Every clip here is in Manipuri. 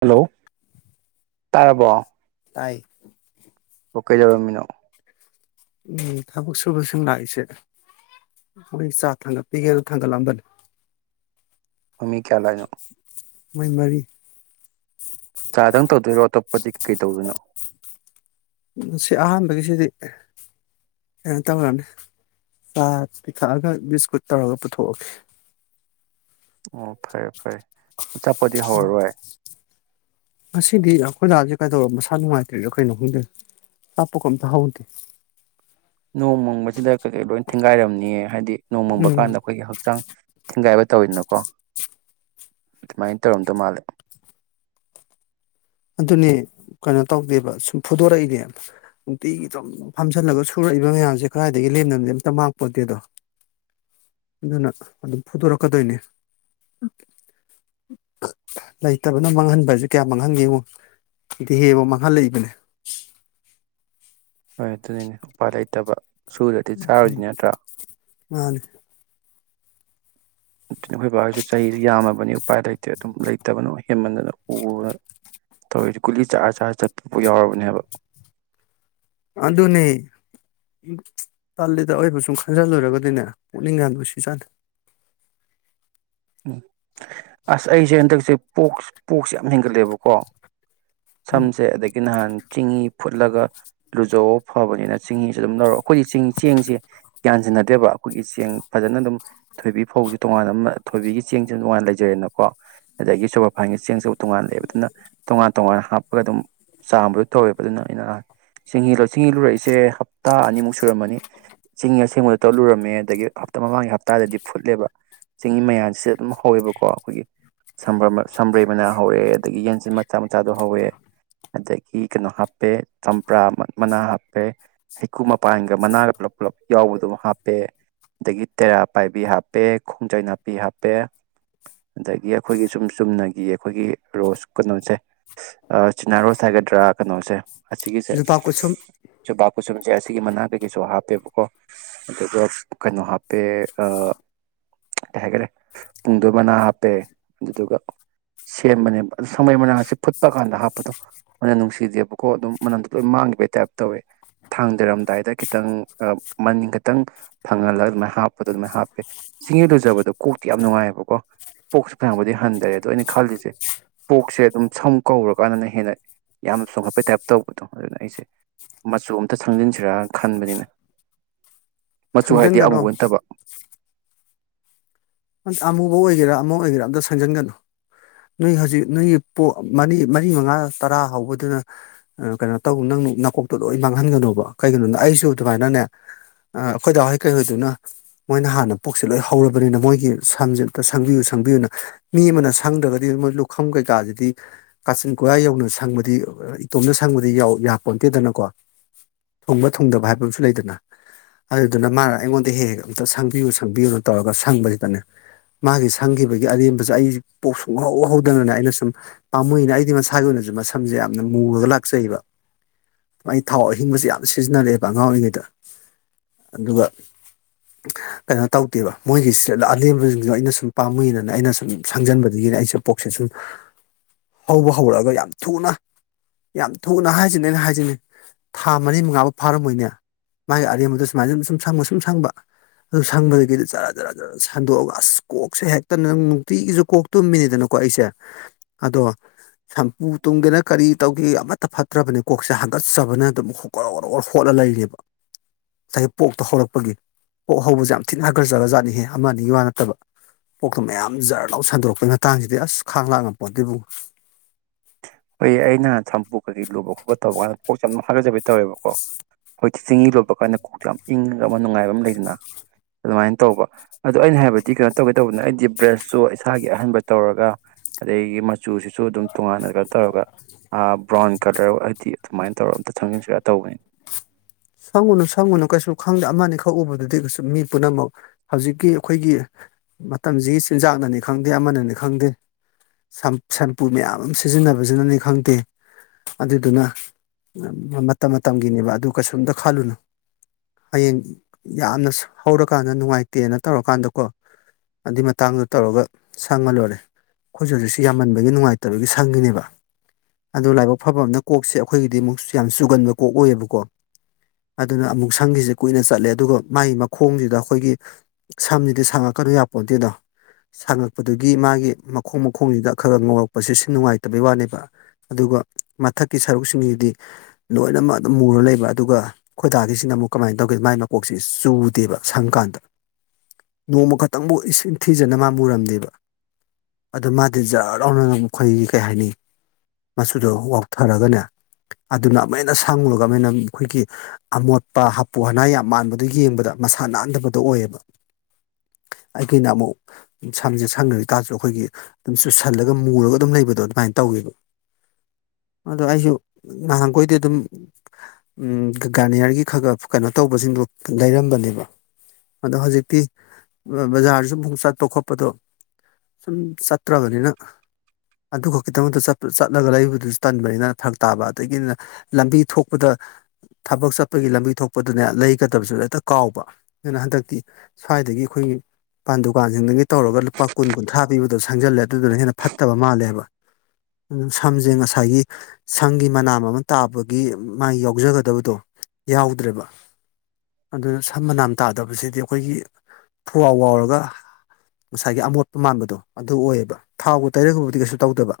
ꯍꯜꯂꯣ ꯇꯥꯔꯕꯣ ꯇꯥꯏ ꯑꯣ ꯀꯩ ꯂꯧꯧꯔꯝꯃꯤꯅꯣ ꯎꯝ ꯊꯕꯛ ꯁꯨꯕꯁꯤꯡ ꯂꯥꯛꯏꯁꯦ ꯃꯣꯏ ꯆꯥ ꯊꯥꯡꯒꯠꯄꯤꯒꯦ ꯊꯥꯡꯒꯠꯂꯛꯑꯝꯕꯅꯤ ꯃꯃꯤ ꯀꯌꯥꯂꯅꯣ ꯃꯥꯏꯃꯔꯤ ꯆꯥꯗꯪ ꯇꯧꯗꯣꯏꯔꯣ ꯑꯇꯣꯞꯄꯗꯤ ꯀꯩꯀꯩ ꯇꯧꯗꯣꯏꯅꯣ ꯁꯤ ꯑꯍꯥꯟꯕꯒꯤꯁꯤꯗꯤ ꯀꯩꯅꯣ ꯇꯧꯔꯅꯤ ꯆꯥ ꯄꯤꯊꯛꯑꯒ ꯕꯤꯁꯀꯨꯠ ꯇꯧꯔꯒ ꯄꯨꯊꯣꯛꯑꯒꯦ ꯑꯣ ꯐꯔꯦ ꯐꯔꯦ ꯆꯞꯄꯣꯗꯤ ꯍꯧꯔꯔꯣꯏ ꯍꯥꯏ ꯉꯁꯤꯗꯤ ꯑꯩꯈꯣꯏ ꯗꯥꯁꯦ ꯀꯩꯗꯧꯔ ꯃꯁꯥ ꯅꯨꯡꯉꯥꯏꯇ꯭ꯔꯦꯗ ꯑꯩꯈꯣꯏꯅꯣꯍꯗ ꯂꯥꯞꯄꯒ ꯑꯝꯇ ꯍꯧꯗꯦ ꯅꯣꯡꯃꯪꯕꯁꯤꯗ ꯀꯩꯀꯩ ꯂꯣꯏ ꯊꯦꯡꯒꯥꯏꯔꯝꯅꯤꯌꯦ ꯍꯥꯏꯗꯤ ꯅꯣꯡꯃꯪꯕ ꯎꯝ ꯀꯥꯟꯗ ꯑꯩꯈꯣꯏꯒꯤ ꯍꯛꯆꯥꯡ ꯊꯤꯡꯒꯥꯏꯕ ꯇꯧꯋꯤꯅꯨꯀꯣ ꯑꯗꯨꯃꯥꯏꯅ ꯇꯧꯔꯝꯗꯧ ꯃꯥꯜꯂꯦ ꯑꯗꯨꯅꯦ ꯀꯩꯅꯣ ꯇꯧꯗꯦꯕ ꯁꯨꯝ ꯐꯨꯗꯣꯔꯛꯏꯅꯦ ꯅꯨꯡꯇꯤꯒꯤ ꯑꯗꯨꯝ ꯐꯝꯖꯜꯂꯒ ꯁꯨꯔꯛꯏꯕ ꯃꯌꯥꯝꯁꯦ ꯀꯗꯥꯏꯗꯒꯤ ꯂꯦꯝꯅꯅꯗꯤ ꯑꯝꯇ ꯃꯥꯡꯄꯣꯗꯦꯗꯣ ꯑꯗꯨꯅ ꯑꯗꯨꯝ ꯐꯨꯗꯣꯔꯛꯀꯗꯣꯏꯅꯦ ꯂꯩꯇꯕꯅ ꯃꯥꯡꯍꯟꯕ ꯍꯥꯏꯁꯦ ꯀꯌꯥ ꯃꯥꯡꯍꯟꯒꯦꯉꯣ ꯏꯗꯤ ꯍꯦꯕꯣ ꯃꯈꯥ ꯂꯩꯕꯅꯦ ꯍꯣꯏ ꯑꯗꯨꯅꯤꯅꯦ ꯎꯄꯥꯏ ꯂꯩꯇꯕ ꯁꯨꯔꯗꯗꯤ ꯆꯥꯔꯣꯏꯗꯤ ꯅꯠꯇ꯭ꯔꯥ ꯃꯥꯅꯦ ꯑꯗꯨꯅ ꯑꯩꯈꯣꯏ ꯕꯥꯒꯤꯁꯨ ꯆꯍꯤꯁꯨ ꯌꯥꯝꯃꯕꯅꯤ ꯎꯄꯥꯏ ꯂꯩꯇꯦ ꯑꯗꯨꯝ ꯂꯩꯇꯕꯅꯣ ꯍꯦꯟꯃꯟꯗꯅ ꯎꯅ ꯇꯧꯔꯤ ꯀꯨꯂꯤ ꯆꯥꯔ ꯆꯥꯔ ꯆꯠꯄꯐꯥꯎ ꯌꯥꯎꯔꯕꯅꯦꯕ ꯑꯗꯨꯅꯦ ꯄꯜꯂꯤꯗ ꯑꯣꯏꯕ ꯁꯨꯝ ꯈꯟꯖꯤꯜꯂꯨꯔꯒꯗꯤꯅꯦ ꯄꯨꯛꯅꯤꯡꯒꯗ ꯁꯤ ꯆꯥꯅ ꯎꯝ ꯑꯁ ꯑꯩꯁꯦ ꯍꯟꯗꯛꯁꯦ ꯄꯣꯛ ꯄꯣꯛꯁ ꯌꯥꯝ ꯍꯦꯟꯒꯠꯂꯦꯕꯀꯣ ꯎꯝ ꯁꯝꯁꯦ ꯑꯗꯒꯤ ꯅꯍꯥꯟ ꯆꯤꯡꯏꯤ ꯐꯨꯠꯂꯒ ꯂꯨꯖꯧ ꯐꯕꯅꯤꯅ ꯆꯤꯡꯍꯤꯁꯤ ꯑꯗꯨꯝ ꯂꯧꯔ ꯑꯩꯈꯣꯏꯒꯤ ꯆ ꯆꯦꯡꯁꯦ ꯌꯥꯌꯥꯟꯁꯤꯟꯅꯗꯦꯕ ꯑꯩꯈꯣꯏꯒꯤ ꯆꯦꯡ ꯐꯖꯅ ꯑꯗꯨꯝ ꯊꯣꯏꯕꯤ ꯐꯧꯁ ꯇꯣꯉꯥꯟꯅ ꯊꯣꯏꯕꯤꯒꯤ ꯆꯦꯡꯁꯨ ꯇꯣꯉꯥꯟꯅ ꯂꯩꯖꯔꯦꯅꯀꯣ ꯑꯗꯒꯤ ꯁꯣꯄꯔꯐꯥꯏꯟꯒꯤ ꯆꯦꯡꯁꯨ ꯇꯣꯉꯥꯟ ꯂꯩꯑꯦꯕ ꯑꯗꯨꯅ ꯇꯣꯉꯥꯟ ꯇꯣꯉꯥꯟꯅ ꯍꯥꯞꯄꯒ ꯑꯗꯨꯝ ꯆꯥꯝꯕꯗ ꯇꯧꯋꯦꯕ ꯑꯗꯨꯅ ꯑꯩꯅ ꯆꯤꯡꯍꯤ ꯆꯤꯡꯍꯤ ꯂꯨꯔꯛꯏꯁꯦ ꯍꯞꯇꯥ ꯑꯅꯤꯃꯨꯛ ꯁꯨꯔꯝꯃꯅꯤ ꯆꯦꯡ ꯑꯁꯦꯡꯕꯗ ꯇꯂꯨꯔꯝꯃꯦ ꯑꯗꯒꯤ ꯍꯞꯇꯥ ꯃꯃꯥꯡꯒꯤ ꯍꯞꯇꯥꯗꯗꯤ ꯐꯨꯠꯂꯦꯕ ꯆꯤꯡꯍꯤꯤ ꯃꯌꯥꯁꯤꯗ ꯑꯗꯨꯝ ꯍꯧꯋꯦꯕꯀꯣ ꯑꯩꯈꯣꯏꯒꯤ ꯁꯝꯕ꯭ꯔꯩ ꯃꯅꯥ ꯍꯧꯋꯦ ꯑꯗꯒꯤ ꯌꯦꯟꯆꯟ ꯃꯆꯥ ꯃꯆꯥꯗꯣ ꯍꯧꯋꯦ ꯑꯗꯒꯤ ꯀꯩꯅꯣ ꯍꯥꯞꯄꯦ ꯆꯝꯄ꯭ꯔꯥ ꯃꯅꯥ ꯍꯥꯞꯄꯦ ꯍꯩꯀꯨ ꯃꯄꯥꯟꯒ ꯃꯅꯥꯒ ꯄꯨꯂꯞ ꯄꯨꯂꯞ ꯌꯥꯎꯕꯗꯝ ꯍꯥꯞꯄꯦ ꯑꯗꯒꯤ ꯇꯦꯔꯥ ꯄꯥꯏꯕꯤ ꯍꯥꯞꯄꯦ ꯈꯣꯡꯆꯩꯅ ꯍꯥꯞꯄꯦ ꯍꯥꯄꯤ ꯍꯥꯞꯄꯦ ꯑꯗꯒꯤ ꯑꯩꯈꯣꯏꯒꯤ ꯁꯨꯝ ꯆꯨꯝꯅꯒꯤ ꯑꯩꯈꯣꯏꯒꯤ ꯔꯣꯁ ꯀꯩꯅꯣꯁꯦ ꯆꯤꯅꯥ ꯔꯣꯁ ꯍꯥꯏꯒꯗ꯭ꯔꯥ ꯀꯩꯅꯣꯁꯦ ꯁꯤꯒꯤꯁꯦ ꯌꯣꯄꯥꯛ ꯀꯨꯠꯁꯨꯝ ꯆ ꯄꯨ ꯁꯅ ꯁꯦ ꯑꯁꯤꯒꯤ ꯃꯅꯥꯛꯇꯒꯤꯁꯨ ꯍꯥꯞꯄꯦꯕꯀꯣ ꯑꯗꯨꯒ ꯀꯩꯅꯣ ꯍꯥꯞꯄꯦ ꯀꯩ ꯍꯥꯏꯈꯔꯦ ꯄꯨꯡꯗꯣꯏ ꯃꯅꯥ ꯍꯥꯞꯄꯦ ꯑꯗꯨꯗꯨꯒ ꯁꯦꯝꯕꯅꯦꯕ ꯑꯗꯨ ꯁꯪꯃꯩ ꯃꯅꯥꯁꯦ ꯐꯨꯠꯄ ꯀꯥꯟꯗ ꯍꯥꯞꯄꯗꯣ ꯃꯅ ꯅꯨꯡꯁꯤꯗꯦꯕꯀꯣ ꯑꯗꯨꯝ ꯃꯅꯝꯗꯣ ꯂꯣꯏ ꯃꯥꯡꯈꯤꯕꯩ ꯇꯥꯏꯞ ꯇꯧꯋꯦ ꯊꯥꯡ ꯇꯩꯔꯝꯗꯥꯏꯗ ꯈꯤꯇꯪ ꯃꯅꯤ ꯈꯤꯇꯪ ꯐꯪꯍꯜꯂꯒ ꯑꯗꯨꯃꯥꯏꯅ ꯍꯥꯞꯄꯗꯣ ꯑꯗꯨꯃꯥꯏꯅ ꯍꯥꯞꯄꯦ ꯆꯤꯡꯗꯨ ꯐꯖꯕꯗꯣ ꯀꯣꯛꯇꯤ ꯌꯥꯝ ꯅꯨꯡꯉꯥꯏꯑꯕꯀꯣ ꯄꯣꯛꯁꯦ ꯐꯪꯕꯗꯤ ꯍꯟꯊꯔꯦ ꯑꯗꯣ ꯑꯩꯅ ꯈꯜꯂꯤꯁꯦ ꯄꯣꯛꯁꯦ ꯑꯗꯨꯝ ꯁꯝ ꯀꯧꯔꯀꯥꯟꯗꯅ ꯍꯦꯟꯅ ꯌꯥꯝꯅ ꯆꯣꯡꯈꯠꯄꯩ ꯇꯥꯏꯞ ꯇꯧꯕꯗꯣ ꯑꯗꯨꯅ ꯑꯩꯁꯦ ꯃꯆꯨ ꯑꯝꯇ ꯁꯪꯖꯤꯟꯁꯤꯔꯅ ꯈꯟꯕꯅꯤꯅ ꯃꯆꯨ ꯍꯥꯏꯗꯤ ꯑꯃꯨ ꯁꯪꯖꯟꯒꯅꯣ ꯅꯟꯠꯇꯕ ꯑꯃꯨꯕ ꯑꯣꯏꯒꯦꯔꯥ ꯑꯃ ꯑꯣꯏꯒꯦꯔꯥ ꯑꯝꯇ ꯁꯦꯝꯪꯖꯟꯒꯅꯨ ꯅꯣꯏ ꯍꯧꯖꯤꯛ ꯅꯣꯏꯒꯤ ꯄ ꯃꯔꯤ ꯃꯔꯤ ꯃꯉꯥ ꯇꯔꯥ ꯍꯧꯕꯗꯨꯅ ꯀꯩꯅꯣ ꯇꯧ ꯅꯪ ꯅꯥꯀꯣꯛꯇꯣ ꯂꯣꯏ ꯃꯥꯡꯍꯟꯒꯅꯣꯕ ꯀꯩꯒꯤꯅꯣꯅ ꯑꯩꯁꯨ ꯑꯗꯨꯃꯥꯏꯅꯅꯦ ꯑꯩꯈꯣꯏꯗꯥꯎꯍꯩ ꯀꯩꯍꯣꯏꯗꯨꯅ ꯃꯣꯏꯅ ꯍꯥꯟꯅ ꯄꯣꯛꯁꯦ ꯂꯣꯏ ꯍꯧꯔꯕꯅꯤꯅ ꯃꯣꯏꯒꯤ ꯁꯝꯁꯦ ꯑꯝꯇ ꯁꯪꯕꯤꯌꯨ ꯁꯪꯕꯤꯌꯨꯅ ꯃꯤ ꯑꯃꯅ ꯁꯪꯗ꯭ꯔꯒꯗꯤ ꯃꯣꯏ ꯂꯨꯈꯝ ꯀꯩꯀꯥꯁꯤꯗꯤ ꯀꯥꯆꯤꯟ ꯀꯣꯏꯌꯥ ꯌꯧꯅ ꯁꯪꯕꯗꯤ ꯏꯇꯣꯝꯅ ꯁꯪꯕꯗꯤ ꯌꯥꯄꯣꯟꯇꯦꯗꯅꯀꯣ ꯊꯨꯡꯕ ꯊꯨꯡꯗꯕ ꯍꯥꯏꯕ ꯑꯃꯁꯨ ꯂꯩꯗꯅ ꯑꯗꯨꯗꯨꯅ ꯃꯥꯅ ꯑꯩꯉꯣꯟꯗ ꯍꯦꯛ ꯍꯦꯛ ꯑꯝꯇ ꯁꯪꯕꯤꯌꯨ ꯁꯪꯕꯤꯌꯨꯅ ꯇꯧꯔꯒ ꯁꯪꯕꯁꯤꯗꯅꯦ ꯃꯥꯒꯤ ꯁꯪꯈꯤꯕꯒꯤ ꯑꯔꯦꯝꯕꯁꯦ ꯑꯩ ꯄꯣꯛ ꯁꯨꯡꯍꯧ ꯍꯧꯧꯗꯅꯅꯦ ꯑꯩꯅ ꯁꯨꯝ ꯄꯥꯝꯃꯏꯅ ꯑꯩꯗꯤ ꯃꯁꯥꯒꯤ ꯑꯣꯏꯅꯁꯨ ꯃꯁꯝꯁꯦ ꯌꯥꯝ ꯃꯨꯨꯔꯒ ꯂꯥꯛꯆꯩꯕ ꯒꯤ ꯊꯥꯎ ꯑꯍꯤꯡꯕꯁꯦ ꯌꯥꯝ ꯁꯤꯖꯤꯟꯅꯔꯛꯑꯦꯕ ꯑꯉꯥꯡ ꯑꯣꯏꯔꯤꯉꯩꯗ ꯑꯗꯨꯒ ꯀꯩꯅꯣ ꯇꯧꯗꯦꯕ ꯃꯣꯏꯒꯤꯁꯤꯗ ꯑꯔꯦꯝꯕꯁꯤꯡꯗꯣ ꯑꯩꯅ ꯁꯨꯝ ꯄꯥꯝꯃꯨꯏꯅꯅ ꯑꯩꯅ ꯁꯨꯝ ꯁꯪꯖꯟꯕꯗꯒꯤꯅꯦ ꯑꯩꯁꯦ ꯄꯣꯛꯁꯦ ꯁꯨꯝ ꯍꯧꯕ ꯍꯧꯔꯛꯑꯒ ꯌꯥꯝ ꯊꯨꯅ ꯌꯥꯝ ꯊꯨꯅ ꯍꯥꯏꯁꯤꯅꯤ ꯑꯩꯅ ꯍꯥꯏꯁꯤꯅꯤ ꯊꯥ ꯃꯔꯤ ꯃꯉꯥꯕꯨ ꯐꯥꯔꯝꯃꯣꯏꯅꯦ ꯃꯥꯒꯤ ꯑꯔꯦꯝꯕꯗ ꯁꯨꯃꯥꯏꯅ ꯁꯨꯝ ꯁꯨꯝ ꯁꯪꯕ ꯁꯨꯝ ꯁꯪꯕ ꯑꯗꯨ ꯁꯪꯕꯗꯒꯤꯗꯤ ꯔꯥ ꯖꯔꯥ ꯖꯔ ꯁꯟꯗꯣꯛꯑꯒ ꯑꯁ ꯀꯣꯛꯁꯦ ꯍꯦꯛꯇꯅ ꯅ ꯅꯨꯡꯇꯤꯒꯤꯁꯨ ꯀꯣꯛ ꯇꯨꯝꯃꯤꯅꯤꯗꯅꯀꯣ ꯑꯩꯁꯦ ꯑꯗꯣ ꯁꯝꯄꯨ ꯇꯨꯝꯒꯦꯅ ꯀꯔꯤ ꯇꯧꯒꯦ ꯑꯃꯠꯇ ꯐꯠꯇ꯭ꯔꯕꯅꯤ ꯀꯣꯛꯁꯦ ꯀꯠꯆꯕꯅ ꯑꯗꯨꯝꯔꯧꯔ ꯍꯣꯠꯂ ꯂꯩꯔꯦꯕ ꯉꯁꯥꯏꯒꯤ ꯄꯣꯛꯇꯣ ꯍꯧꯔꯛꯄꯒꯤ ꯄꯣꯛ ꯍꯧꯕꯁꯦ ꯌꯥꯝ ꯊꯤꯅ ꯍꯒꯠꯆꯔꯒ ꯖꯠꯅꯤꯍꯦ ꯑꯃꯅꯤ ꯑ ꯋꯥ ꯅꯠꯇꯕ ꯄꯣꯛꯇ ꯃꯌꯥꯝ ꯖꯔꯅꯥꯧ ꯁꯟꯗꯣꯔꯛꯄꯩ ꯃꯇꯥꯡꯁꯤꯗꯤ ꯑꯁ ꯈꯥꯡ ꯂꯥꯛꯅ ꯄꯣꯠꯇꯏꯕꯨꯨꯡ ꯍꯣꯏ ꯑꯩꯅ ꯊꯝꯕꯨꯨ ꯀꯩ ꯂꯨ ꯈꯣꯠꯄ ꯇꯧꯕ ꯀꯥꯟꯗ ꯀꯣꯛꯁꯦ ꯌꯥꯝ ꯍꯥꯒꯠꯆꯕꯩ ꯇꯧꯋꯦꯕꯀꯣ ꯍꯧꯖꯤꯛꯇꯤ ꯆꯤꯡꯍꯤ ꯂꯣꯠꯄ ꯀꯥꯟꯗ ꯀꯣꯛꯁꯦ ꯌꯥꯝ ꯏꯪꯉꯒ ꯑꯃ ꯅꯨꯡꯉꯥꯏꯕ ꯑꯃ ꯂꯩꯗꯅ ꯑꯗꯨꯃꯥꯏꯅ ꯇꯧꯕ ꯑꯗꯣ ꯑꯩꯅ ꯍꯥꯏꯕꯗꯤ ꯀꯩꯅꯣ ꯇꯧꯒꯦ ꯇꯧꯕꯗꯅ ꯑꯩꯗꯤ ꯕ꯭ꯔꯁꯁꯨ ꯏꯁꯥꯒꯤ ꯑꯍꯟꯕ ꯇꯧꯔꯒ ꯑꯗꯒꯤ ꯃꯆꯨꯁꯤ ꯁꯨ ꯑꯗꯨꯝ ꯇꯣꯉꯥꯟꯅꯒ [inaudible] ꯕ꯭ꯔꯥꯎꯟ ꯀꯂꯔ ꯍꯥꯏꯗꯤ ꯑꯗꯨꯃꯥꯏꯅ ꯇꯧꯔꯒ ꯑꯝꯇ ꯊꯪꯖꯤꯟꯁꯤꯔꯥ ꯇꯧꯕꯅꯤ ꯁꯪꯉꯨꯅꯨ ꯁꯪꯉꯨꯅꯨ ꯀꯩꯁꯨ ꯈꯪꯗꯦ ꯑꯃꯅꯤ ꯈꯛꯎꯕꯗꯨꯗꯤ ꯀꯩꯁꯨꯨꯝ ꯃꯤ ꯄꯨꯝꯅꯃꯛ ꯍꯧꯖꯤꯛꯀꯤ ꯑꯩꯈꯣꯏꯒꯤ ꯃꯇꯝꯁꯤꯒꯤ ꯆꯤꯟꯖꯥꯛꯅꯅꯤ ꯈꯪꯗꯦ ꯑꯃꯅꯅꯤ ꯈꯪꯗꯦ ꯁꯝꯄꯨ ꯃꯌꯥꯝ ꯑꯃ ꯁꯤꯖꯤꯟꯅꯕꯁꯤꯅꯅꯤ ꯈꯪꯗꯦ ꯑꯗꯨꯗꯨꯅ ꯃꯇꯝ ꯃꯇꯝꯒꯤꯅꯦꯕ ꯑꯗꯨ ꯀꯩꯁꯨꯝ ꯈꯜꯂꯨꯅꯨ ꯍꯌꯦꯡ ꯌꯥꯝꯅ ꯍꯧꯔꯀꯥꯟꯗ ꯅꯨꯡꯉꯥꯏꯇꯦꯅ ꯇꯧꯔꯀꯥꯟꯗꯀꯣ ꯑꯗꯨꯏ ꯃꯇꯥꯡꯗꯣ ꯇꯧꯔꯒ ꯁꯪꯉ ꯂꯣꯏꯔꯦ ꯑꯩꯈꯣꯏꯁꯨ ꯍꯧꯖꯤꯛꯁꯨ ꯌꯥꯝꯃꯟꯕꯒꯤ ꯅꯨꯡꯉꯥꯏꯇꯕꯒꯤ ꯁꯪꯈꯤꯅꯦꯕ ꯑꯗꯨ ꯂꯥꯏꯕꯛ ꯐꯕꯅ ꯀꯣꯛꯁꯦ ꯑꯩꯈꯣꯏꯒꯤꯗꯤ ꯑꯃꯨꯛꯁꯨ ꯌꯥꯝ ꯆꯨꯒꯟꯕ ꯀꯣꯛ ꯑꯣꯏꯌꯦꯕꯀꯣ ꯑꯗꯨꯅ ꯑꯃꯨꯛ ꯁꯪꯒꯤꯁꯦ ꯀꯨꯏꯅ ꯆꯠꯂꯦ ꯑꯗꯨꯒ ꯃꯥꯒꯤ ꯃꯈꯣꯡꯁꯤꯗ ꯑꯩꯈꯣꯏꯒꯤ ꯁꯝꯁꯤꯗꯤ ꯁꯥꯡꯉꯛꯀꯅꯨ ꯌꯥꯄꯣ ꯅꯠꯇꯦꯗꯣ ꯁꯥꯡꯉꯛꯄꯗꯨꯒꯤ ꯃꯥꯒꯤ ꯃꯈꯣꯡ ꯃꯈꯣꯡꯁꯤꯗ ꯈꯔ ꯈ ꯉꯧꯔꯛꯄꯁꯦ ꯁꯤ ꯅꯨꯡꯉꯥꯏꯇꯕꯩ ꯋꯥꯅꯦꯕ ꯑꯗꯨꯒ ꯃꯊꯛꯀꯤ ꯁꯔꯨꯛꯁꯤꯡꯁꯤꯗꯤ ꯂꯣꯏꯅꯃꯛ ꯑꯗꯨꯝ ꯃꯨꯔ ꯂꯩꯕ ꯑꯗꯨꯒ ꯈꯣꯏꯗꯥꯗꯒꯤꯁꯤꯅ ꯑꯃꯨꯛ ꯀꯃꯥꯏꯅ ꯇꯧꯒꯦ ꯃꯥꯏ ꯃꯀꯣꯛꯁꯤ ꯆꯨꯗꯦꯕ ꯁꯪꯀꯥꯟꯗ ꯅꯣꯡꯃ ꯈꯛꯇꯪꯕꯨ ꯏꯁꯤꯡ ꯊꯤꯖꯅ ꯃꯥ ꯃꯨꯔꯝꯗꯦꯕ ꯑꯗꯨ ꯃꯥꯗꯤ ꯖꯔꯥꯎꯅ ꯃꯈꯣꯏꯒꯤ ꯀꯩ ꯍꯥꯏꯅꯤ ꯃꯆꯨꯗꯣ ꯋꯥꯎꯊꯔꯒꯅꯦ ꯑꯗꯨꯅ ꯑꯃꯥꯏꯅ ꯁꯪꯉꯒ ꯑꯃꯅ ꯑꯩꯈꯣꯏꯒꯤ ꯑꯃꯣꯠꯄ ꯍꯥꯄꯨ ꯍꯅꯥ ꯌꯥꯝ ꯃꯥꯟꯕꯗꯣ ꯌꯦꯡꯕꯗ ꯃꯁꯥ ꯅꯥꯟꯗꯕꯗꯣ ꯑꯣꯏꯌꯦꯕ ꯑꯩꯈꯅ ꯑꯃꯨꯛ ꯁꯝꯁꯦ ꯁꯪꯅꯔꯤꯀꯥꯁꯨ ꯑꯩꯈꯣꯏꯒꯤ ꯑꯗꯨꯝ ꯆꯨꯁꯜꯂꯒ ꯃꯨꯔꯒ ꯑꯗꯨꯝ ꯂꯩꯕꯗꯣ ꯑꯗꯨꯃꯥꯏꯅ ꯇꯧꯋꯦꯕ ꯑꯗꯣ ꯑꯩꯁꯨ ꯉꯍꯥꯟꯈꯣꯏꯗꯤ ꯑꯗꯨꯝ ꯒꯥꯔꯅꯤꯌꯥꯔꯒꯤ ꯈꯔ ꯀꯩꯅꯣ ꯇꯧꯕꯁꯤꯡꯗꯨꯣ ꯂꯩꯔꯝꯕꯅꯦꯕ ꯑꯗꯣ ꯍꯧꯖꯤꯛꯇꯤ ꯕꯖꯥꯔꯁꯨ ꯑꯃꯨ ꯆꯠꯄ ꯈꯣꯠꯄꯗꯣ ꯁꯨꯝ ꯆꯠꯇ꯭ꯔꯕꯅꯤꯅ ꯑꯗꯨ ꯈꯛꯀꯤꯗꯃꯛꯇ ꯆꯠꯂꯒ ꯂꯩꯕꯗꯨꯁꯨ ꯇꯟꯕꯅꯤꯅ ꯊꯔꯛ ꯇꯥꯕ ꯑꯗꯒꯤꯅ ꯂꯝꯕꯤ ꯊꯣꯛꯄꯗ ꯊꯕꯛ ꯆꯠꯄꯒꯤ ꯂꯝꯕꯤ ꯊꯣꯛꯄꯗꯨꯅꯦ ꯂꯩꯒꯗꯕꯁꯨ ꯍꯦꯛꯇ ꯀꯥꯎꯕ ꯑꯗꯨꯅ ꯍꯟꯗꯛꯇꯤ ꯁ꯭ꯋꯥꯏꯗꯒꯤ ꯑꯩꯈꯣꯏꯒꯤꯥꯟ ꯗꯨꯀꯥꯟꯁꯤꯡꯗꯒꯤ ꯇꯧꯔꯒ ꯂꯨꯄꯥ ꯀꯨꯟ ꯀꯨꯟꯊ꯭ꯔꯥ ꯄꯤꯕꯗ ꯁꯪꯖꯜꯂꯦ ꯑꯗꯨꯗꯨꯅ ꯍꯦꯟꯅ ꯐꯠꯇꯕ ꯃꯥꯜꯂꯦꯕ ꯑꯗꯨ ꯁꯝꯁꯦ ꯉꯁꯥꯏꯒꯤ ꯁꯝꯒꯤ ꯃꯅꯥꯝ ꯑꯃ ꯇꯥꯕꯒꯤ ꯃꯥꯏ ꯌꯥꯎꯖꯒꯗ ꯇꯗꯕꯗꯣ ꯌꯥꯎꯗ꯭ꯔꯦꯕ ꯑꯗꯨꯅ ꯁꯝ ꯃꯅꯥꯟ ꯇꯥꯗꯕꯁꯤꯗꯤ ꯑꯩꯈꯣꯏꯒꯤ ꯐꯋꯥꯥꯎ ꯋꯥꯎꯔꯒ ꯉꯁꯥꯏꯒꯤ ꯑꯃꯣꯠꯄ ꯃꯥꯟꯕꯗꯣ ꯑꯗꯨ ꯑꯣꯏꯌꯦꯕ ꯊꯥꯎꯒ ꯇꯩꯔꯒꯕꯨꯗꯤ ꯀꯩꯁꯨ ꯇꯧꯗꯕ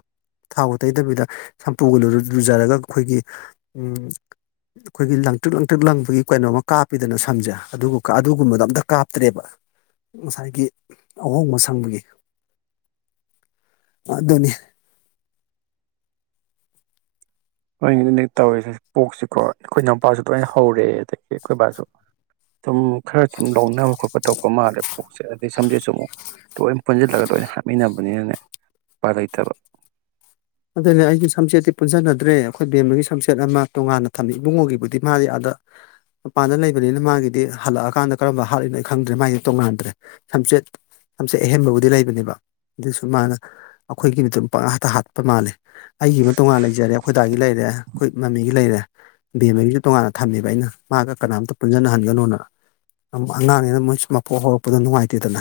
ꯊꯥꯎꯒ ꯇꯩꯗꯕꯤꯗ ꯁꯝꯄꯨꯒ ꯂꯨꯖꯔꯒ ꯑꯩꯈꯣꯏꯒꯤ ꯑꯩꯈꯣꯏꯒꯤ ꯂꯪꯇ꯭ꯔꯤꯛ ꯂꯪꯇ꯭ꯔꯤꯛ ꯂꯪꯕꯒꯤ ꯀꯩꯅꯣꯃ ꯀꯥꯞꯄꯤꯗꯅ ꯁꯝꯁꯦ ꯑꯗꯨꯒꯨꯝꯕꯗꯣ ꯑꯝꯇ ꯀꯥꯞꯇ꯭ꯔꯦꯕ ꯉꯁꯥꯏꯒꯤ ꯑꯍꯣꯡꯕ ꯁꯪꯕꯒꯤ ꯑꯗꯨꯅꯤ ꯃꯣꯏꯅꯦ ꯇꯧꯋꯦꯁ ꯄꯣꯛꯁꯤꯀꯣ ꯑꯩꯈꯣꯏ ꯏ ꯅꯨꯎꯄꯥꯁꯨ ꯂꯣꯏꯅ ꯍꯧꯔꯦ ꯑꯗꯒꯤ ꯑꯩꯈꯣꯏ ꯕꯥꯁꯨ ꯑꯗꯨꯝ ꯈꯔ ꯁꯨꯝ ꯂꯧꯅꯕ ꯈꯣꯠꯄ ꯇ ꯊꯣꯛꯄ ꯃꯥꯜꯂꯕ ꯄꯣꯛꯁꯦ ꯑꯗꯩ ꯁꯝꯁꯦꯠꯁꯨ ꯑꯃꯨꯛ ꯂꯣꯏꯅ ꯄꯨꯟꯁꯤꯜꯂꯒ ꯂꯣꯏꯅ ꯍꯥꯞꯃꯤꯟꯅꯕꯅꯤꯅꯅꯦ ꯎꯄꯥ ꯂꯩꯇꯕ ꯑꯗꯨꯅꯦ ꯑꯩꯁꯨ ꯁꯝꯆꯦꯠꯇꯤ ꯄꯨꯟꯖꯟꯅꯗ꯭ꯔꯦ ꯑꯩꯈꯣꯏ ꯕꯦꯝꯕꯒꯤ ꯁꯝꯆꯦꯠ ꯑꯃ ꯇꯣꯉꯥꯟꯅ ꯊꯝꯃꯤ ꯏꯕꯨꯡꯉꯣꯒꯤꯕꯨꯗꯤ ꯃꯥꯗꯤ ꯑꯥꯗ ꯃꯄꯥꯟꯗ ꯂꯩꯕꯅꯤꯅ ꯃꯥꯒꯤꯗꯤ ꯍꯜꯂꯛꯑꯀꯥꯟꯗ ꯀꯔꯝꯕ ꯍꯥꯠꯂꯤꯅꯣ ꯈꯪꯗ꯭ꯔꯦ ꯃꯥꯒꯤꯗꯤ ꯇꯣꯡꯉꯥꯟꯗ꯭ꯔꯦ ꯁꯝꯆꯦꯠ ꯁꯝꯆꯦꯠ ꯑꯍꯦꯟꯕꯕꯨꯗꯤ ꯂꯩꯕꯅꯦꯕ ꯑꯗꯨꯁꯨ ꯃꯥꯅ ꯑꯩꯈꯣꯏꯒꯤ ꯄꯥꯛ ꯍꯥꯠꯇ ꯍꯥꯠꯄ ꯃꯥꯜꯂꯦ ꯑꯩꯒꯤ ꯑꯃ ꯇꯣꯉꯥꯟꯅ ꯂꯩꯖꯔꯦ ꯑꯩꯈꯣꯏꯗꯥꯏꯒꯤ ꯂꯩꯔꯦ ꯑꯩꯈꯣꯏ ꯃꯃꯤꯒꯤ ꯂꯩꯔꯦ ꯕꯦꯝꯃꯒꯤꯁꯨ ꯇꯣꯉꯥꯟꯅ ꯊꯝꯃꯦꯕ ꯑꯩꯅ ꯃꯥꯒ ꯀꯅꯥꯝꯇ ꯄꯨꯟꯁꯤꯟꯅꯍꯟꯒꯅꯣꯅ ꯑꯉꯥꯡꯅꯦꯅ ꯃꯣꯏ ꯃꯄꯣꯛ ꯍꯧꯔꯛꯄꯗ ꯅꯨꯡꯉꯥꯏꯇꯦꯗꯅ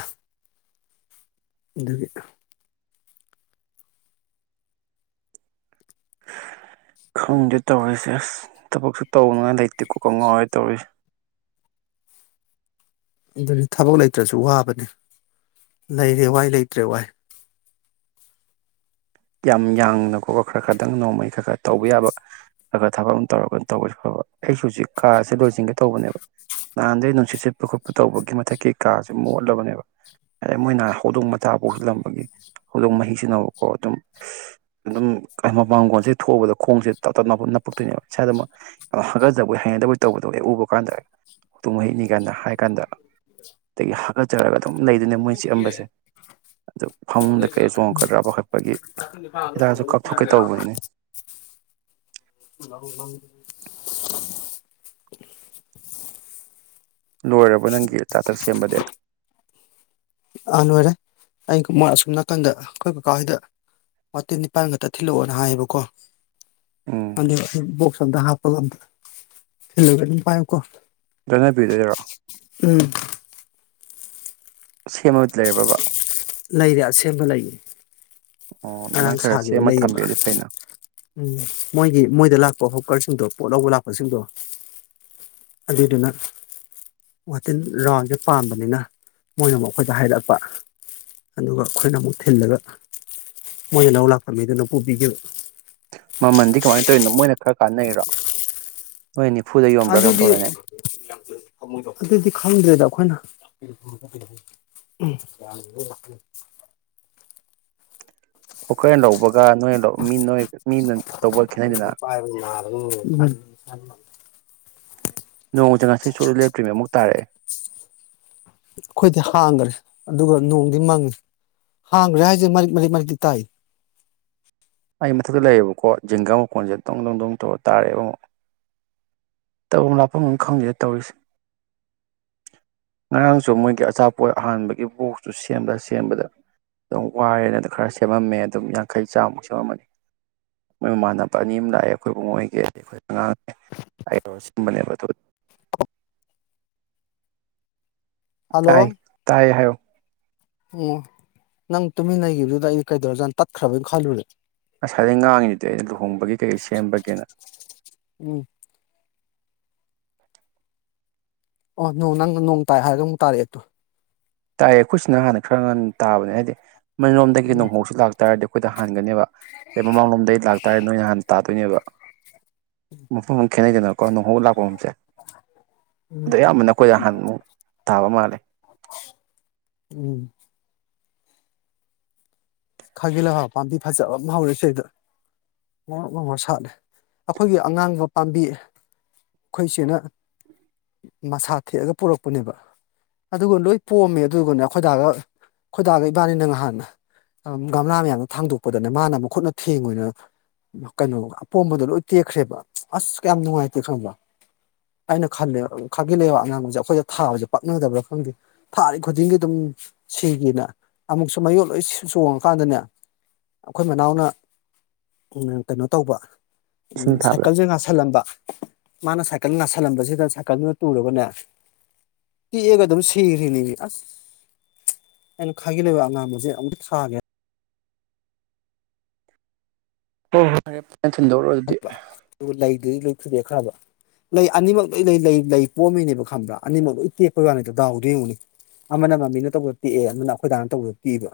ꯑꯗꯨꯒꯤ ꯈꯪꯗꯦ ꯇꯧꯔꯤꯁꯦ ꯑꯁ ꯊꯕꯛꯁꯨ ꯇꯧꯅꯤꯉꯥꯏ ꯂꯩꯇꯦꯀꯣ ꯈꯪꯉꯧꯣꯏ ꯇꯧꯔꯤꯁꯦ ꯑꯗꯨꯗꯤ ꯊꯕꯛ ꯂꯩꯇ꯭ꯔꯁꯨ ꯋꯥꯕꯅꯤ ꯂꯩꯔꯦ ꯋꯥꯏ ꯂꯩꯇ꯭ꯔꯦ ꯋꯥꯏ ꯌꯥꯝ ꯌꯥꯡꯅ ꯈꯣꯠꯄ ꯈꯔ ꯈꯗꯪ ꯅꯣꯡꯃꯩ ꯈꯔ ꯈꯔ ꯇꯧꯕ ꯌꯥꯕ ꯈꯔ ꯈꯔ ꯊꯕꯛ ꯑꯃ ꯇꯧꯔꯒ ꯇꯧꯕꯁꯨ ꯐꯕ ꯑꯩꯁꯨ ꯍꯧꯖꯤꯛ ꯀꯥꯥꯁꯦ ꯂꯣꯏꯁꯤꯟꯒꯦ ꯇꯧꯕꯅꯦꯕ ꯅꯍꯥꯟꯗꯩ ꯅꯨꯡꯁꯤꯠ ꯁꯤꯠꯄ ꯈꯣꯠꯄ ꯇꯧꯕꯒꯤ ꯃꯊꯛꯀꯤ ꯀꯥꯥꯁꯦ ꯃꯣꯠꯂꯕꯅꯦꯕ ꯑꯗꯩ ꯃꯣꯏꯅꯍꯥꯟ ꯍꯧꯗꯣꯡ ꯃꯆꯥ ꯄꯧꯁꯤꯜꯂꯝꯕꯒꯤ ꯍꯧꯗꯣꯡ ꯃꯍꯤꯁꯤꯟꯅꯕꯀꯣ ꯑꯗꯨꯝ ꯑꯗꯨꯝ ꯃꯄꯥꯡꯒꯣꯟꯜꯁꯦ ꯊꯣꯛꯕꯗ ꯈꯣꯡꯁꯦ ꯇꯞ ꯇꯞ ꯞꯄꯞ ꯅꯞꯄꯛꯇꯣꯏꯅꯦꯕ ꯏꯁꯥꯗꯃꯛ ꯌꯥꯝ ꯍꯥꯀꯠꯆꯕꯩ ꯍꯩꯅꯗꯕꯩ ꯇꯧꯕꯗꯣ ꯍꯦꯛ ꯎꯕ ꯀꯥꯟꯗ ꯍꯇꯨꯝ ꯍꯩꯅꯤ ꯀꯥꯟꯗ ꯍꯥꯏ ꯀꯥꯟꯗ ꯑꯗꯒꯤ ꯍꯥꯀꯠꯆꯔꯒ ꯑꯗꯨꯝ ꯂꯩꯗꯨꯅꯦ ꯃꯣꯏ ꯆꯤꯛꯑꯝꯕꯁꯦ ꯑꯗꯨ ꯐꯃꯨꯡꯗ ꯀꯩ ꯆꯣꯡꯉꯛꯀꯗ꯭ꯔꯥꯕ ꯈꯠꯄꯒꯤ ꯑ ꯂꯣꯏꯔꯕ ꯅꯪꯒꯤ ꯆꯥꯇꯛ ꯁꯦꯝꯕꯗꯦ ꯑꯥ ꯂꯣꯏꯔꯦ ꯑꯩ ꯑꯁꯨꯝ ꯅꯥꯀꯟꯗ ꯑꯩꯈꯣꯏ ꯀꯀꯥꯁꯤꯗ ꯋꯥꯇꯤꯟ ꯅꯤꯄꯥꯥꯟ ꯈꯛꯇ ꯊꯤꯜꯂꯛꯑꯣꯅ ꯍꯥꯏꯌꯦꯕꯀꯣ ꯎꯝ ꯑꯗ ꯁꯗ ꯍꯥꯞꯄꯒꯗ ꯊꯂꯒ ꯄꯥꯏ ꯀꯣ ꯂꯅ ꯄꯤꯗꯔꯣꯑꯣ ꯁꯦꯝꯃ ꯂꯩꯔꯕꯕꯥ ꯂꯩꯔꯦ ꯑꯁꯦꯡꯕ ꯂꯩꯌꯦ ꯑꯣ ꯑꯗꯨꯃꯥꯏꯅ ꯉꯔꯥꯡ ꯈꯔ ꯁꯥꯒꯤ ꯑꯣꯏꯅ ꯁꯦꯝꯃ ꯂꯩꯌꯦꯕ ꯊꯝꯕꯤꯔꯗꯤ ꯐꯩꯅ ꯎꯝ ꯃꯣꯏꯒꯤ ꯃꯣꯏꯗ ꯂꯥꯛꯄ ꯍꯣꯀꯔꯁ ꯁꯤꯡꯗꯣ ꯄꯣꯠ ꯂꯧꯕ ꯂꯥꯛꯄꯁꯤꯡꯗꯣ ꯑꯗꯨꯏꯗꯨꯅ ꯋꯥꯇꯤꯟ ꯔꯥꯎꯟꯁꯦ ꯄꯥꯝꯕꯅꯤꯅ ꯃꯣꯏꯅ ꯑꯃꯨꯛ ꯑꯩꯈꯣꯏꯗ ꯍꯥꯏꯔꯛꯄ ꯑꯗꯨꯒ ꯑꯩꯈꯣꯏꯅ ꯑꯃꯨꯛ ꯊꯤꯜꯂꯒ ꯃꯣꯏ ꯂꯧ ꯂꯥꯛꯄ ꯃꯤꯗꯨꯅ ꯄꯨꯨꯕꯤꯒꯤꯕ ꯃꯃꯟꯗꯤ ꯀꯃꯥꯏꯅ ꯇꯧꯔꯤꯅꯣ ꯃꯣꯏꯅ ꯈꯔ ꯀꯥꯟꯅꯩꯔꯣ ꯅꯣꯏ ꯅꯤꯐꯨꯗ ꯌꯣꯟꯕ꯭ꯔꯥ ꯀꯩꯅꯣꯝ ꯑꯗꯨꯗꯤ ꯇꯧꯗꯥꯏꯅꯦ ꯑꯗꯨꯗꯤ ꯈꯪꯗ꯭ꯔꯦꯗ ꯑꯈꯣꯏꯅ [inaudible] ꯑꯣ ꯈꯥ ꯍꯦꯟ ꯂꯧꯕꯒ ꯅꯣꯏ ꯂꯧ ꯃꯤ ꯅꯣꯏ ꯃꯤꯅ ꯂꯧꯕꯒ ꯈꯦꯠꯅꯩꯗꯅ ꯑꯩꯈꯣꯏꯗꯤ ꯅꯣꯡꯖꯦ ꯉꯁꯤ ꯁꯨꯛꯂꯦꯞ ꯂꯦꯇ꯭ꯔꯤ ꯑꯃꯨꯛ ꯇꯥꯔꯛꯑꯦ ꯑꯈꯣꯏꯗꯤ ꯍꯥꯡꯈ꯭ꯔꯦ ꯑꯗꯨꯒ ꯅꯣꯡꯗꯤ ꯃꯪꯉꯤ ꯍꯥꯡꯒꯔꯦ ꯍꯥꯏꯖꯦ ꯃꯔꯤꯛ ꯃꯔꯤꯛ ꯃꯔꯤꯛꯇꯤ ꯇꯥꯏꯌꯦ꯫ ꯑꯩ ꯃꯊꯛꯇ ꯂꯩꯌꯦꯕꯀꯣ ꯖꯤꯡꯒꯥ ꯃꯈꯣꯟꯖꯦ ꯇꯪ ꯗꯪ ꯗꯪ ꯇꯧꯔ ꯇꯥꯔꯦꯕ ꯑꯃꯨꯛ ꯇꯧꯐꯝ ꯂꯥꯞꯐꯝꯒ ꯈꯪꯗꯦ ꯇꯧꯔꯤꯁꯦ ꯉꯔꯥꯡꯁꯨ ꯃꯣꯏꯒꯤ ꯑꯆꯥꯄꯣꯠ ꯑꯍꯥꯟꯕꯒꯤ ꯕꯣꯛꯁꯇꯨ ꯁꯦꯝꯕꯗ ꯁꯦꯝꯕꯗ ꯑꯗꯨꯝ ꯋꯥꯔꯦꯅ ꯈꯔ ꯁꯦꯝꯃꯝꯃꯦ ꯑꯗꯨꯝ ꯌꯥꯡꯈꯩ ꯆꯥꯝꯃꯨꯛꯁꯦ ꯇꯧꯔꯝꯃꯅꯤ ꯃꯣꯏ ꯃꯃꯥꯟꯅꯕ ꯑꯅꯤ ꯑꯝ ꯂꯥꯛꯑꯦ ꯑꯩꯈꯣꯏ ꯕꯨꯡꯉꯣꯏꯒꯤ ꯑꯗꯩ ꯑꯩꯈꯣꯏ ꯑꯉꯥꯡ ꯈꯔ ꯇꯧꯔ ꯁꯦꯝꯕꯅꯦꯕ ꯑꯗꯨ ꯇꯥꯏ ꯇꯥꯏ ꯍꯥꯏꯌꯣ ꯎꯪ ꯅꯪ ꯇꯨꯃꯤꯟ ꯂꯩꯒꯤꯕꯗꯨꯗ ꯑꯩꯗꯤ ꯀꯩꯗꯧꯔꯖꯥꯠꯅꯣ ꯇꯠꯈ꯭ꯔꯕꯣꯏ ꯈꯜꯂꯨꯔꯦ ꯁꯥꯏꯗꯩꯩ ꯉꯥꯡꯉꯤꯗꯨꯗꯤ ꯑꯩꯅ ꯂꯨꯍꯣꯡꯕꯒꯤ ꯀꯩꯀꯩ ꯁꯦꯝꯕꯒꯦꯅ ꯎꯝ ꯑꯣ ꯅꯣꯡ ꯅꯪ ꯅ ꯅꯣꯡ ꯇꯥꯏ ꯍꯥꯏꯕꯗꯨ ꯑꯃꯨꯛ ꯇꯥꯔꯛꯑꯦ ꯇꯨ ꯇꯥꯏꯌꯦ ꯑꯩꯈꯣꯏꯁꯤꯅ ꯍꯥꯟꯅ ꯈꯔ ꯉꯟꯅ ꯇꯥꯕꯅꯦ ꯍꯥꯏꯗꯤ ꯅꯣꯏ ꯂꯣꯝꯗꯒꯤ ꯎꯝ ꯅꯣꯡꯍꯧꯁꯤ ꯂꯥꯛꯇꯥꯔꯗꯤ ꯑꯩꯈꯣꯏꯗ ꯍꯥꯟꯒꯅꯦꯕ ꯑꯩ ꯃꯃꯥꯡꯂꯣꯝꯗꯩ ꯂꯥꯛꯇꯥꯔꯦ ꯅꯣꯏ ꯅꯍꯥꯟ ꯇꯥꯠ ꯇꯣꯏꯅꯦꯕ ꯃꯐꯝ ꯑꯃ ꯈꯦꯠꯅꯩꯗꯅ ꯀꯣ ꯅꯣꯡꯍꯧ ꯂꯥꯛꯄꯝꯁꯦ ꯎꯝ ꯑꯌꯥꯝꯕꯅ ꯑꯈꯣꯏ ꯌꯍꯥꯟꯃꯨꯛ ꯇꯥꯕ ꯃꯥꯜꯂꯦ ꯎꯝ ꯈꯥꯒꯤ ꯂꯩꯍꯥꯎ ꯄꯥꯝꯕꯤ ꯐꯖꯕꯝꯃ ꯍꯧꯔꯦ ꯁꯤꯗ ꯉꯧꯔꯣꯛ ꯉꯧꯅ ꯁꯥꯠꯂꯦ ꯑꯈꯣꯏꯒꯤ ꯑꯉꯥꯡꯕ ꯄꯥꯝꯕꯤ ꯑꯈꯣꯏ ꯆꯦꯅ ꯃꯁꯥ ꯊꯦꯛꯑꯒ ꯄꯨꯔꯛꯄꯅꯦꯕ ꯑꯗꯨꯒ ꯂꯣꯏ ꯄꯣꯝꯃꯦ ꯑꯗꯨꯒꯅꯦ ꯑꯥꯈꯣꯏꯗꯥꯒ ꯈꯣꯏꯗꯥꯒ ꯏꯕꯥꯅꯤꯅ ꯉꯍꯥꯟꯅ ꯒꯝꯂꯥ ꯃꯌꯥꯝꯗꯣ ꯊꯥꯡꯗꯣꯛꯄꯗꯅꯦ ꯃꯥꯅ ꯃꯈꯨꯠꯅ ꯊꯦꯡꯉꯨꯏꯅ ꯀꯩꯅꯣ ꯑꯄꯣꯝꯕꯗꯣ ꯂꯣꯏ ꯇꯦꯛꯈ꯭ꯔꯦꯕ ꯑꯁ ꯀꯌꯥꯝ ꯅꯨꯡꯉꯥꯏꯇꯦ ꯈꯪꯕꯔꯥ ꯑꯩꯅ ꯈꯜꯂꯦ ꯈꯥꯒꯤ ꯂꯩꯕꯥꯛ ꯑꯉꯥꯡꯕꯖꯦ ꯑꯩꯈꯣꯏꯗ ꯊꯥꯕꯖꯦ ꯄꯛꯅꯗꯕ꯭ꯔꯥ ꯈꯪꯗꯦ ꯊꯥꯔꯤ ꯈꯨꯗꯤꯡꯒꯤ ꯑꯗꯨꯝ ꯁꯤꯒꯤꯅ ꯑꯃꯨꯛꯁꯨ ꯃꯌꯣꯜ ꯂꯣꯏꯁꯨ ꯆꯣꯡꯉꯀꯥꯟꯗꯅꯦ ꯑꯈꯣꯏ ꯃꯅꯥꯎꯅ ꯎꯝ ꯀꯩꯅꯣ ꯇꯧꯕ ꯏꯁꯤꯡ ꯎꯝ ꯊꯥꯕꯗ ꯁꯥꯏꯀꯜꯖꯦ ꯉꯥꯁꯜꯂꯝꯕ ꯃꯥꯅ ꯁꯥꯏꯀꯜ ꯉꯥꯁꯜꯂꯝꯕꯖꯤꯗ ꯁꯥꯏꯀꯜꯗꯨꯅ ꯇꯨꯔꯒꯅꯦ ꯇꯦꯛꯑꯒ ꯑꯗꯨꯝ ꯁꯤꯒꯔꯤꯅꯤꯃꯤ ꯑꯁ ꯑꯩꯅ ꯈꯥꯒꯤꯂꯩꯍꯥꯎ ꯑꯉꯥꯡꯕꯖꯦ ꯑꯃꯨ ꯑꯥꯅꯤꯌ ꯑꯣ ꯐꯔꯦ ꯐ ꯅꯪ ꯊꯤꯟꯗꯣꯛ ꯎꯔꯣ ꯑꯗꯨꯗꯤ ꯊꯨꯗꯦꯛꯈ꯭ꯔꯕ ꯂꯩ ꯑꯅꯤꯃꯛ ꯂꯣꯏ ꯂꯩ ꯂꯩ ꯂꯩ ꯄꯣꯝꯃꯤꯅꯦꯕ ꯈꯪꯕ꯭ꯔꯥ ꯑꯅꯤꯃꯛ ꯂꯣꯏ ꯇꯦꯛꯄ ꯋꯥꯅꯤꯗ ꯗꯥꯎꯗꯣ ꯌꯦꯡꯉꯨꯅꯦ ꯑꯃꯅ ꯃꯃꯤꯅ ꯇꯧꯕꯗ ꯇꯦꯛꯑꯦ ꯑꯃꯅ ꯑꯩꯈꯣꯏꯗꯥꯅ ꯇꯧꯕꯗ ꯇꯦꯛꯏꯕ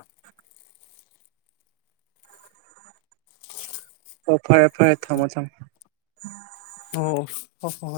ꯑꯣ [inaudible] ꯐꯔꯦ ꯐꯔꯦ ꯊꯝꯃꯣ ꯊꯝꯃꯣ ꯎꯝ [inaudible] ꯑꯣ ꯍꯣ ꯍꯣ ꯍꯣꯏ